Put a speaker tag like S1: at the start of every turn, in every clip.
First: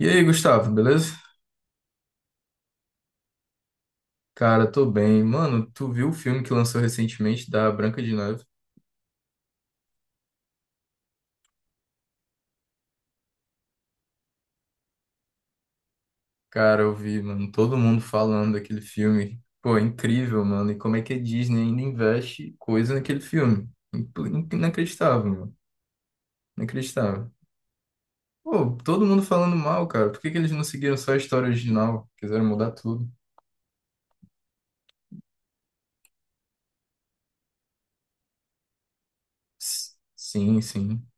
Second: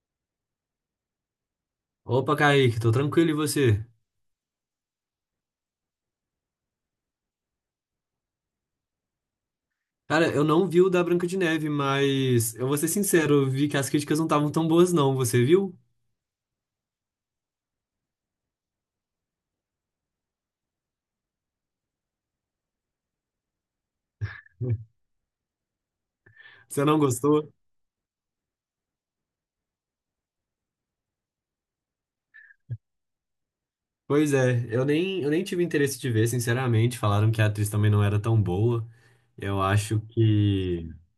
S1: E aí, Gustavo, beleza?
S2: Opa, Kaique, tô tranquilo e você?
S1: Cara, tô bem. Mano, tu viu o filme que lançou recentemente da Branca de Neve?
S2: Cara, eu não vi o da Branca de Neve, mas eu vou ser sincero, eu vi que as críticas não estavam tão boas não, você viu?
S1: Cara, eu vi, mano, todo mundo falando daquele filme. Pô, é incrível, mano. E como é que a Disney ainda investe coisa naquele filme? Inacreditável, mano.
S2: Você não
S1: Inacreditável.
S2: gostou?
S1: Pô, todo mundo falando mal, cara. Por que que eles não seguiram só a história original? Quiseram mudar tudo.
S2: Pois é, eu nem tive interesse de ver, sinceramente, falaram que a atriz também não era tão boa. Eu
S1: S-
S2: acho
S1: Sim,
S2: que
S1: sim.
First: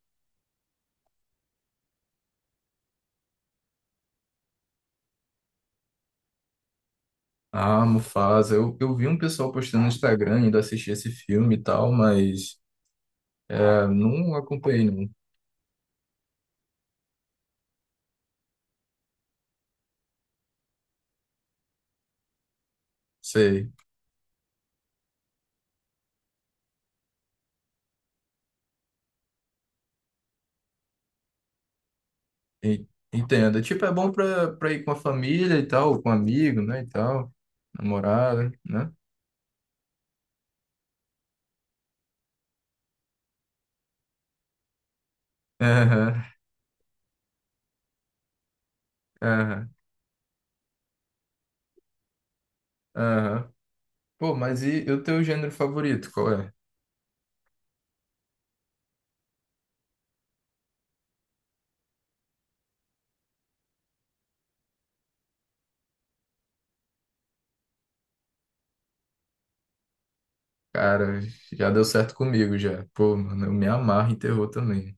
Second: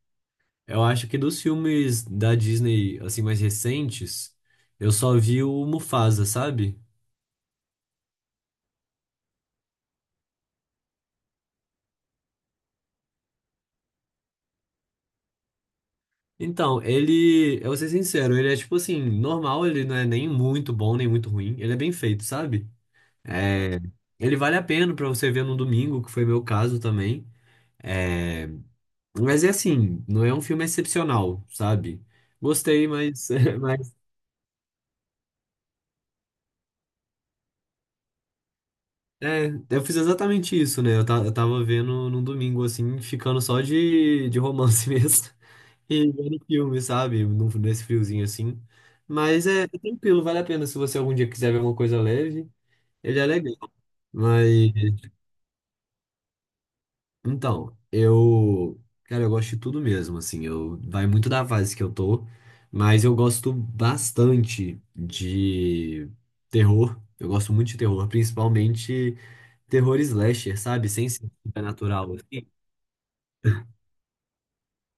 S2: eu acho que dos filmes da Disney assim mais recentes, eu só vi o Mufasa, sabe?
S1: Ah, Mufasa. Eu vi um pessoal postando no Instagram, ainda assisti esse filme e tal, mas ah, não acompanhei, não.
S2: Então, ele, eu vou ser sincero, ele é tipo assim, normal, ele não é nem muito bom, nem muito ruim, ele é bem feito, sabe?
S1: Sei.
S2: É, ele vale a pena pra você ver no domingo, que foi meu caso também. É, mas é assim, não é um filme excepcional, sabe? Gostei,
S1: En-
S2: mas,
S1: Entendo. É, tipo, é
S2: mas
S1: bom pra, pra ir com a família e tal, com amigo, né, e tal, namorada, né?
S2: é, eu fiz exatamente isso, né? Eu, eu tava vendo num domingo, assim, ficando só de romance mesmo. E
S1: Aham,
S2: vendo filme, sabe? Nesse friozinho assim. Mas é, é
S1: aham,
S2: tranquilo, vale a pena. Se você algum dia quiser ver uma coisa leve, ele é
S1: aham.
S2: legal.
S1: Pô,
S2: Mas
S1: mas e o teu gênero favorito, qual é?
S2: então, eu, cara, eu gosto de tudo mesmo, assim, eu vai muito da fase que eu tô, mas eu gosto bastante de terror. Eu gosto muito de terror, principalmente terror slasher, sabe? Sem
S1: Cara,
S2: ser
S1: já deu certo
S2: supernatural, assim.
S1: comigo já. Pô, mano, eu me amarro em terror também.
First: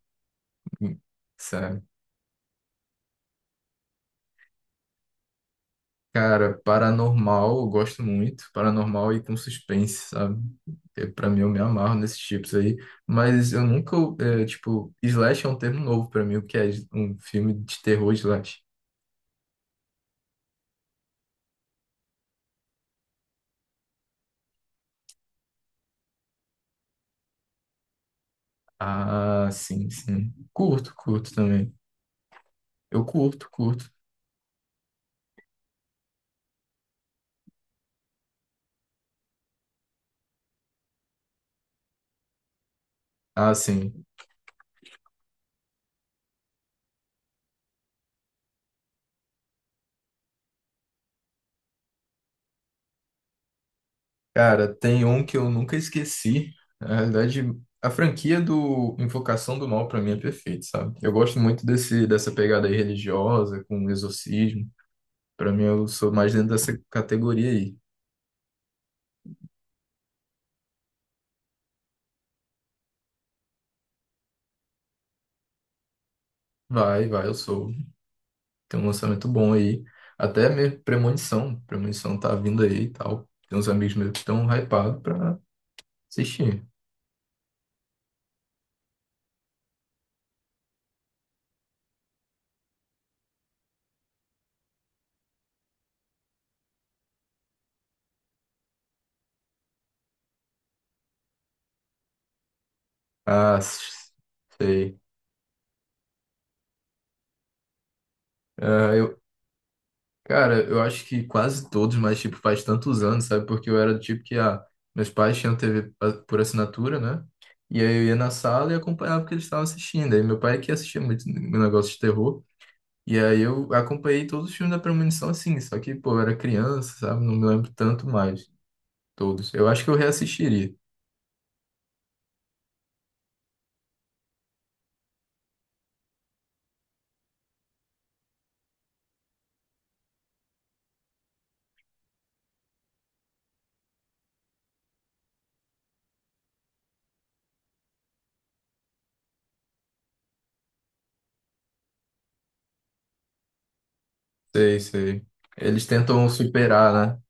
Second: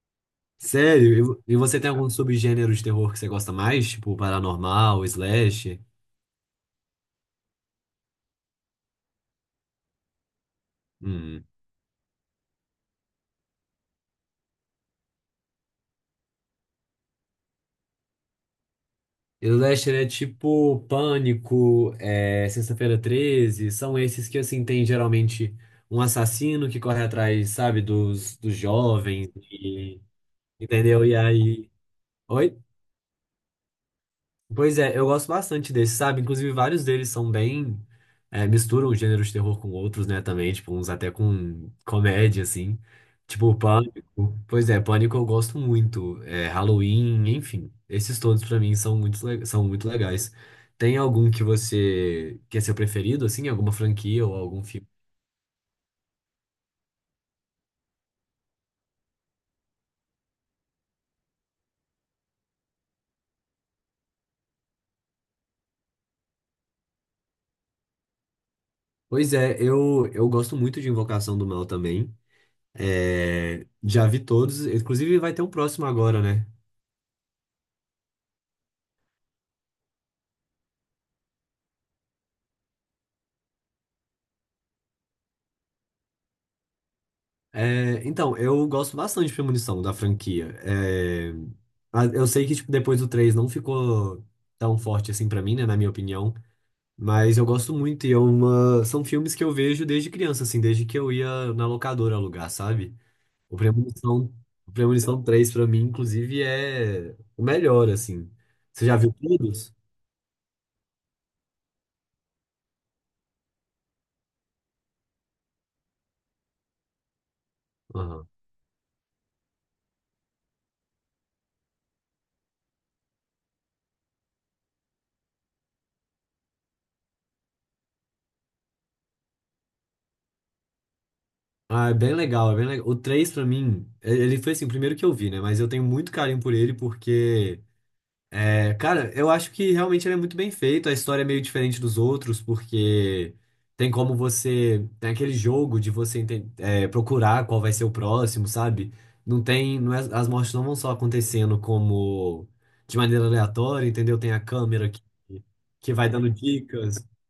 S1: Hum,
S2: Sério? E você
S1: Sério.
S2: tem algum subgênero de terror que você gosta mais? Tipo, paranormal, slasher?
S1: Cara, paranormal eu gosto muito. Paranormal e com suspense, sabe? Pra mim,
S2: Hum.
S1: eu me amarro nesses tipos aí. Mas eu nunca, é, tipo, slash é um termo novo pra mim. O que é um filme de terror slash?
S2: E o Slasher é tipo Pânico, é, Sexta-feira 13, são esses que, assim, tem geralmente um assassino que corre atrás, sabe, dos jovens,
S1: Ah, sim, sim. Curto,
S2: entendeu? E
S1: curto
S2: aí...
S1: também.
S2: Oi?
S1: Eu curto, curto.
S2: Pois é, eu gosto bastante desse, sabe? Inclusive, vários deles são bem. É, misturam gêneros de terror com outros, né? Também, tipo, uns até com comédia, assim.
S1: Ah,
S2: Tipo,
S1: sim.
S2: Pânico. Pois é, Pânico eu gosto muito. É, Halloween, enfim. Esses todos, pra mim, são muito, são muito legais. Tem algum que você. Que é seu preferido, assim? Alguma franquia ou algum
S1: Cara,
S2: filme?
S1: tem um que eu nunca esqueci. Na realidade, a franquia do Invocação do Mal pra mim é perfeita, sabe? Eu gosto muito desse dessa pegada aí religiosa com exorcismo. Pra mim eu sou mais dentro dessa categoria aí.
S2: Pois é, eu gosto muito de Invocação do Mal também. É, já vi todos. Inclusive, vai ter um próximo agora, né?
S1: Vai, vai, eu sou. Tem um lançamento bom aí. Até mesmo Premonição. Premonição tá vindo aí e tal. Tem uns amigos meus que estão hypados pra assistir.
S2: É, então, eu gosto bastante de Premonição, da franquia. É, eu sei que, tipo, depois do 3 não ficou tão forte assim pra mim, né, na minha opinião. Mas eu gosto muito e é uma... são filmes que eu vejo desde criança, assim, desde que eu ia na locadora alugar, sabe? O
S1: Ah,
S2: Premonição, o
S1: sei.
S2: Premonição 3 pra mim, inclusive, é o melhor, assim. Você já viu
S1: Ah,
S2: todos?
S1: cara, eu acho que quase todos, mas tipo, faz tantos anos, sabe? Porque eu era do tipo que ah, meus pais tinham TV por assinatura, né? E aí eu ia
S2: Aham.
S1: na sala e acompanhava o que eles estavam assistindo. Aí meu pai que assistia muito negócio de terror. E aí eu acompanhei todos os filmes da Premonição assim, só que, pô, eu era criança, sabe? Não me lembro tanto mais. Todos. Eu acho que eu reassistiria.
S2: Ah, é bem legal, é bem legal. O 3 pra mim, ele foi assim, o primeiro que eu vi, né? Mas eu tenho muito carinho por ele porque. É, cara, eu acho que realmente ele é muito bem feito. A história é meio diferente dos outros, porque tem como você. Tem aquele jogo de você é, procurar qual vai ser o próximo, sabe? Não tem. As mortes não vão só acontecendo como de maneira aleatória, entendeu? Tem a
S1: Sei,
S2: câmera
S1: sei. Eles
S2: que vai
S1: tentam
S2: dando
S1: superar,
S2: dicas.
S1: né?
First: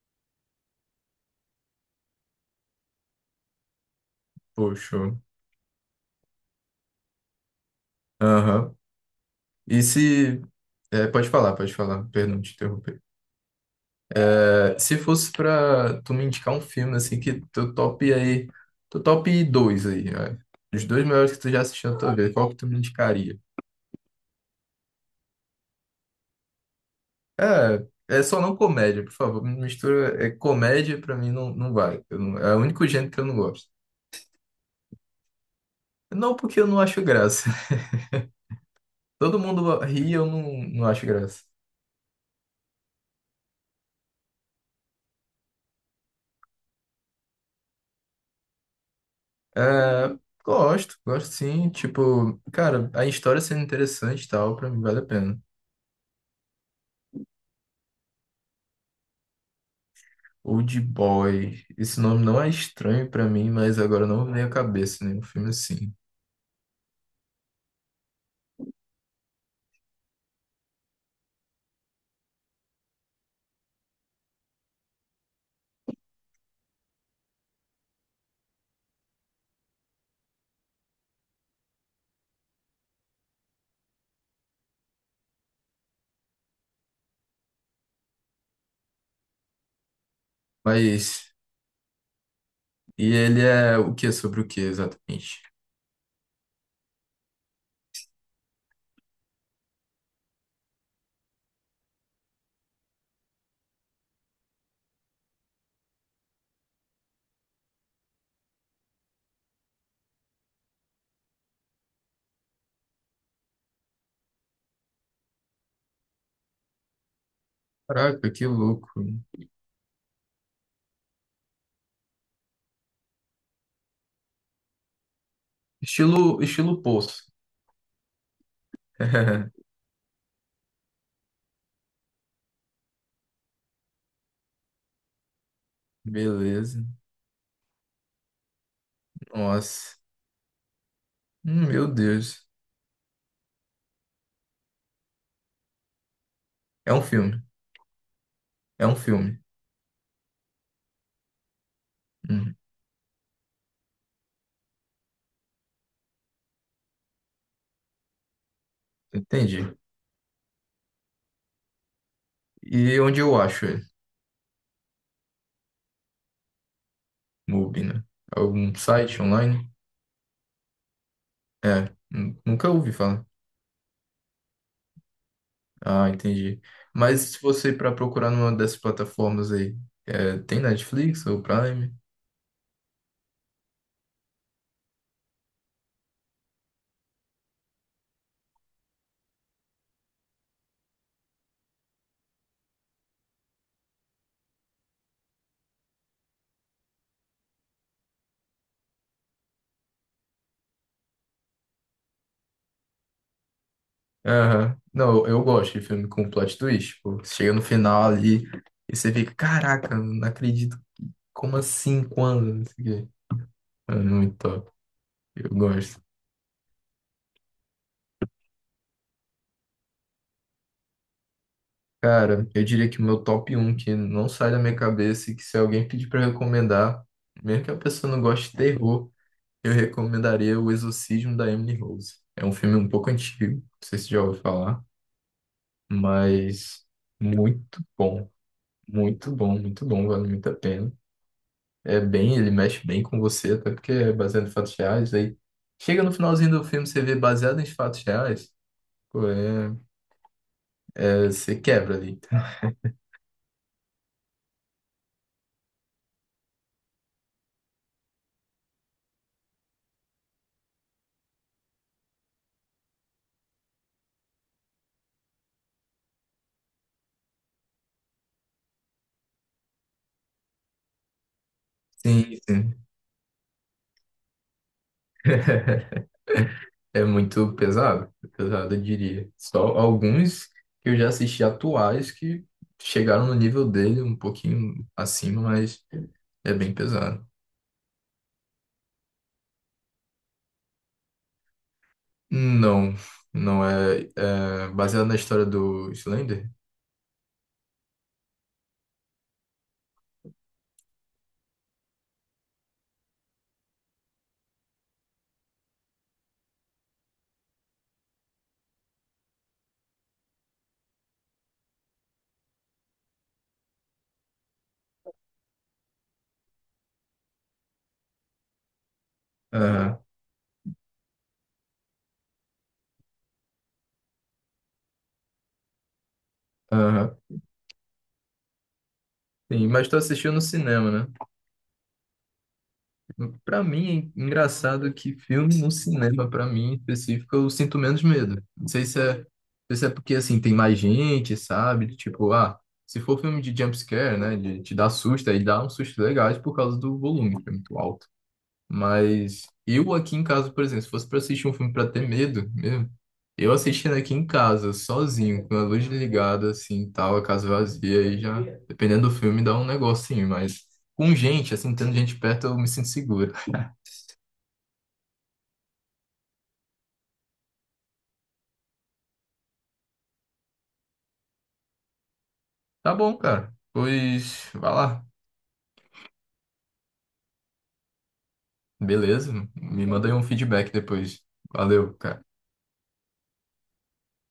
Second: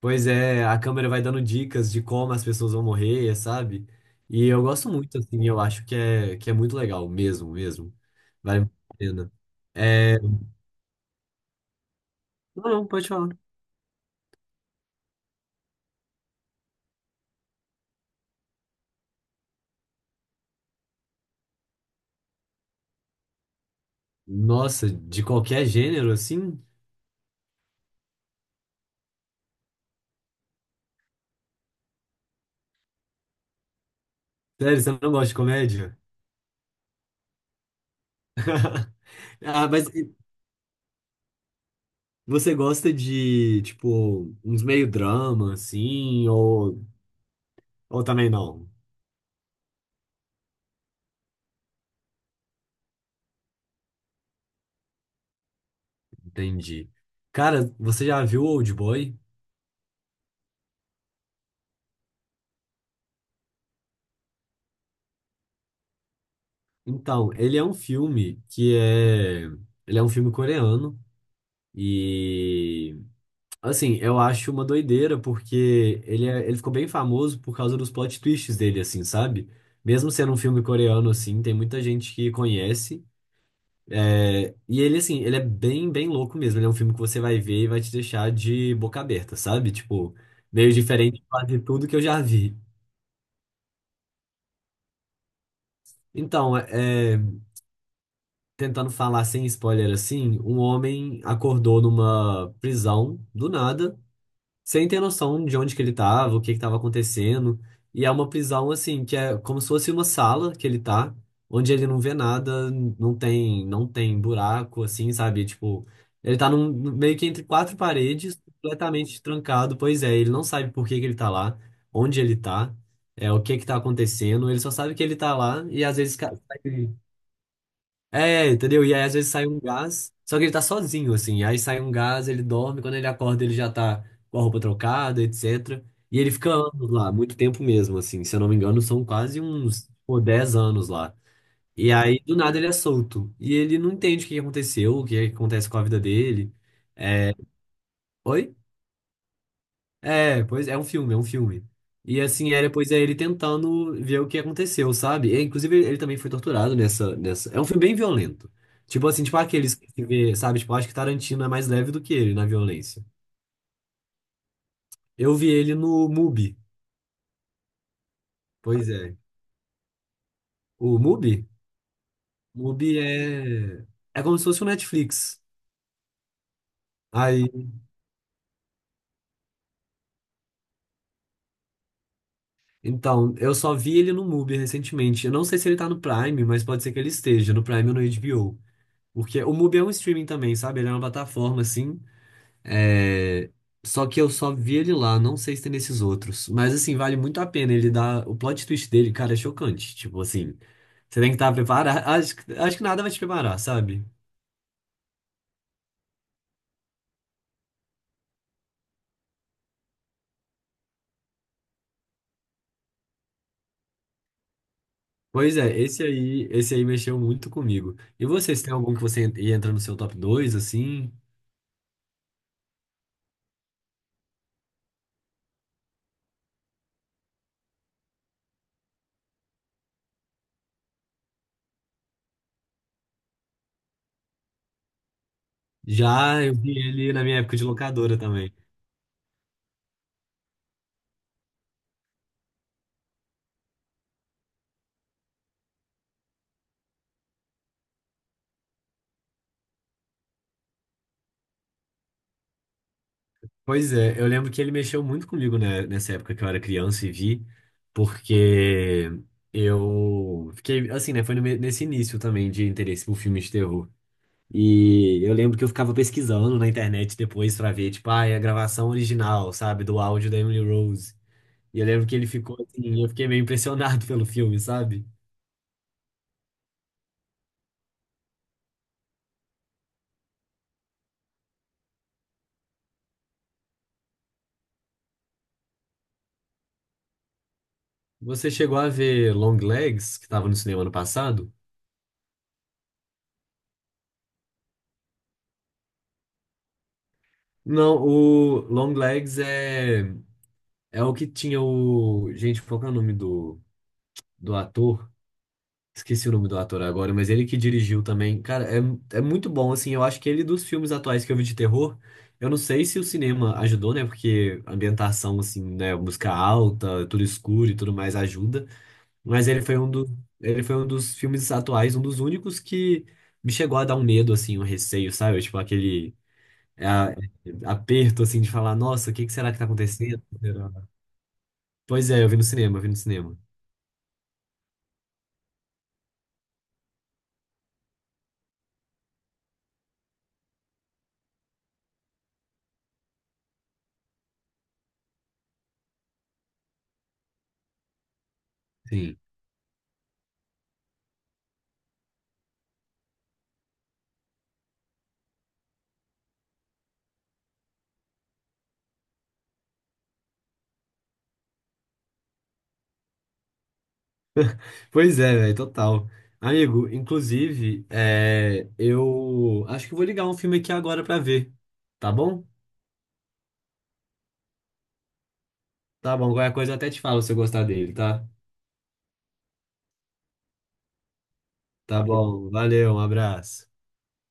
S2: Pois é, a câmera vai dando dicas de como as pessoas vão morrer, sabe? E eu gosto
S1: Poxa.
S2: muito, assim, eu acho que é muito legal, mesmo, mesmo. Vale muito
S1: Aham.
S2: a pena.
S1: E
S2: É...
S1: se. É, pode falar, pode falar. Perdão, te
S2: Não, não,
S1: interromper.
S2: pode falar.
S1: É, se fosse pra tu me indicar um filme assim que teu top aí, teu top dois aí, é, os dois melhores que tu já assistiu na tua vida, qual que tu me indicaria?
S2: Nossa, de qualquer gênero, assim?
S1: É, é só não comédia, por favor, me mistura, é comédia pra mim não, não vai, eu não- é o único gênero que eu não gosto.
S2: Sério, você não gosta de comédia?
S1: Não porque eu não acho graça, todo
S2: Ah,
S1: mundo
S2: mas
S1: ri, eu não, não acho graça.
S2: você gosta de, tipo, uns meio drama, assim, ou também não?
S1: É, gosto, gosto sim, tipo, cara, a história sendo interessante e tal, pra mim vale a pena.
S2: Entendi. Cara, você já viu Old Boy?
S1: Old Boy. Esse nome não é estranho pra mim, mas agora não me vem à cabeça nenhum filme assim.
S2: Então, ele é um filme que é... Ele é um filme coreano e... Assim, eu acho uma doideira, porque ele, ele ficou bem famoso por causa dos plot twists dele, assim, sabe? Mesmo sendo um filme coreano, assim, tem muita gente que conhece. É, e ele, assim, ele é bem, bem louco mesmo. Ele é um filme que você vai ver e vai te deixar de boca aberta, sabe? Tipo, meio diferente de
S1: Mas.
S2: quase tudo que eu já vi.
S1: E ele é o que? Sobre o que exatamente?
S2: Então, é, é, tentando falar sem spoiler assim, um homem acordou numa prisão do nada. Sem ter noção de onde que ele tava, o que que tava acontecendo. E é uma prisão, assim, que é como se fosse uma sala que ele tá, onde ele não vê nada, não tem buraco, assim, sabe? Tipo, ele tá num, meio que entre quatro
S1: Caraca,
S2: paredes,
S1: que louco.
S2: completamente trancado. Pois é, ele não sabe por que que ele tá lá, onde ele tá, é, o que que tá acontecendo. Ele só sabe que ele tá lá e às vezes
S1: Estilo,
S2: sai
S1: estilo Poço.
S2: é, entendeu? E aí às vezes sai um gás, só que ele tá sozinho, assim. Aí sai um gás, ele dorme, quando ele acorda ele já tá com a roupa trocada, etc. E ele fica
S1: Beleza.
S2: anos lá, muito tempo mesmo, assim. Se eu não me engano, são quase uns,
S1: Nossa.
S2: pô, 10 anos lá.
S1: Meu
S2: E aí, do
S1: Deus.
S2: nada, ele é solto. E ele não entende o que que aconteceu, o que que acontece com a vida dele.
S1: É um filme.
S2: Oi?
S1: É um filme.
S2: É, pois é um filme, é um filme. E assim,
S1: Hum,
S2: é, depois é ele tentando ver o que aconteceu, sabe? E, inclusive, ele também foi torturado nessa. É um filme bem violento. Tipo assim, tipo
S1: entendi.
S2: aqueles que se vê, sabe? Tipo, acho que Tarantino é mais leve do que ele na
S1: E
S2: violência.
S1: onde eu acho ele?
S2: Eu vi ele no Mubi.
S1: Mubi, né? Algum
S2: Pois é.
S1: site online?
S2: O Mubi?
S1: É. Nunca ouvi
S2: Mubi
S1: falar.
S2: é. É como se fosse o Netflix.
S1: Ah, entendi. Mas se
S2: Aí,
S1: você para procurar numa dessas plataformas aí, é, tem Netflix ou Prime?
S2: então, eu só vi ele no Mubi recentemente. Eu não sei se ele tá no Prime, mas pode ser que ele esteja no Prime ou no HBO. Porque o Mubi é um streaming também, sabe? Ele é uma plataforma, assim. É, só que eu só vi ele lá, não sei se tem nesses outros. Mas assim, vale muito a pena. Ele dá. O plot twist dele, cara, é chocante. Tipo assim, você tem que estar preparado. Acho, acho que nada vai te preparar, sabe?
S1: Aham. Não, eu gosto de filme com plot twist. Pô. Você chega no final ali e você fica, caraca, não acredito. Como assim? Quando? Não sei o quê. É muito top. Eu
S2: Pois é,
S1: gosto.
S2: esse aí mexeu muito comigo. E vocês, tem algum que você entra no seu top 2 assim?
S1: Cara, eu diria que o meu top um que não sai da minha cabeça, e que se alguém pedir pra eu recomendar, mesmo que a pessoa não goste de terror, eu recomendaria O Exorcismo da Emily Rose. É um filme um pouco antigo, não sei se você já ouviu falar.
S2: Já eu vi
S1: Mas
S2: ele na minha época de
S1: muito
S2: locadora
S1: bom,
S2: também.
S1: muito bom, muito bom, vale muito a pena. É bem, ele mexe bem com você, até porque é baseado em fatos reais. Aí chega no finalzinho do filme, você vê baseado em fatos reais, pô, é, é, você quebra ali.
S2: Pois é, eu lembro que ele mexeu muito comigo, né, nessa época que eu era criança e vi, porque eu fiquei, assim, né, foi no me- nesse início também de interesse por filmes de terror. E eu lembro que eu ficava pesquisando na internet depois pra ver, tipo, ah, é a gravação original, sabe, do áudio da Emily Rose. E eu lembro que ele
S1: Sim,
S2: ficou
S1: sim.
S2: assim, eu fiquei meio impressionado pelo filme, sabe?
S1: É muito pesado, pesado, eu diria. Só alguns que eu já assisti atuais que chegaram no nível dele um pouquinho acima, mas é bem pesado.
S2: Você chegou a ver Long Legs, que tava no cinema ano passado?
S1: Não, não é, é baseado na história do Slender?
S2: Não, o Long Legs é, é o que tinha o. Gente, qual que é o nome do. Do ator. Esqueci o nome do ator agora, mas ele que dirigiu também. Cara, é, é muito bom, assim. Eu acho que ele, dos filmes atuais que eu vi de terror, eu não sei se o cinema ajudou, né? Porque a ambientação, assim, né? Música alta, tudo escuro e tudo mais ajuda. Mas ele foi um
S1: Aham,
S2: do, ele foi um dos filmes atuais, um dos únicos que me chegou a dar um medo, assim, um receio, sabe? Tipo, aquele é a-
S1: aham.
S2: é aperto, assim, de falar: nossa, o que que será que tá
S1: Sim, mas tu
S2: acontecendo?
S1: assistiu no cinema, né?
S2: Pois é, eu vi no cinema, eu vi no cinema.
S1: Pra mim, é engraçado que filme no cinema, pra mim em específico, eu sinto menos medo. Não sei se é, não sei se é porque, assim, tem mais gente, sabe? Tipo, ah, se for filme de jumpscare, né? De te dar susto, aí dá uns sustos legais por causa do volume, que é muito alto.
S2: Sim.
S1: Mas eu aqui em casa, por exemplo, se fosse pra assistir um filme pra ter medo mesmo, eu assistindo aqui em casa, sozinho, com a luz ligada, assim, tal, a casa vazia, aí já, dependendo do filme, dá um negocinho, mas com gente, assim, tendo gente perto, eu me sinto seguro.
S2: Pois é, velho, total. Amigo, inclusive, é, eu acho que vou ligar um filme aqui agora pra ver, tá bom?
S1: Tá bom, cara. Pois, vai lá.
S2: Tá bom, qualquer coisa eu até te falo se eu gostar dele, tá? Tá.
S1: Beleza? Me manda aí um feedback depois. Valeu,
S2: Tá
S1: cara.
S2: bom, valeu, um abraço.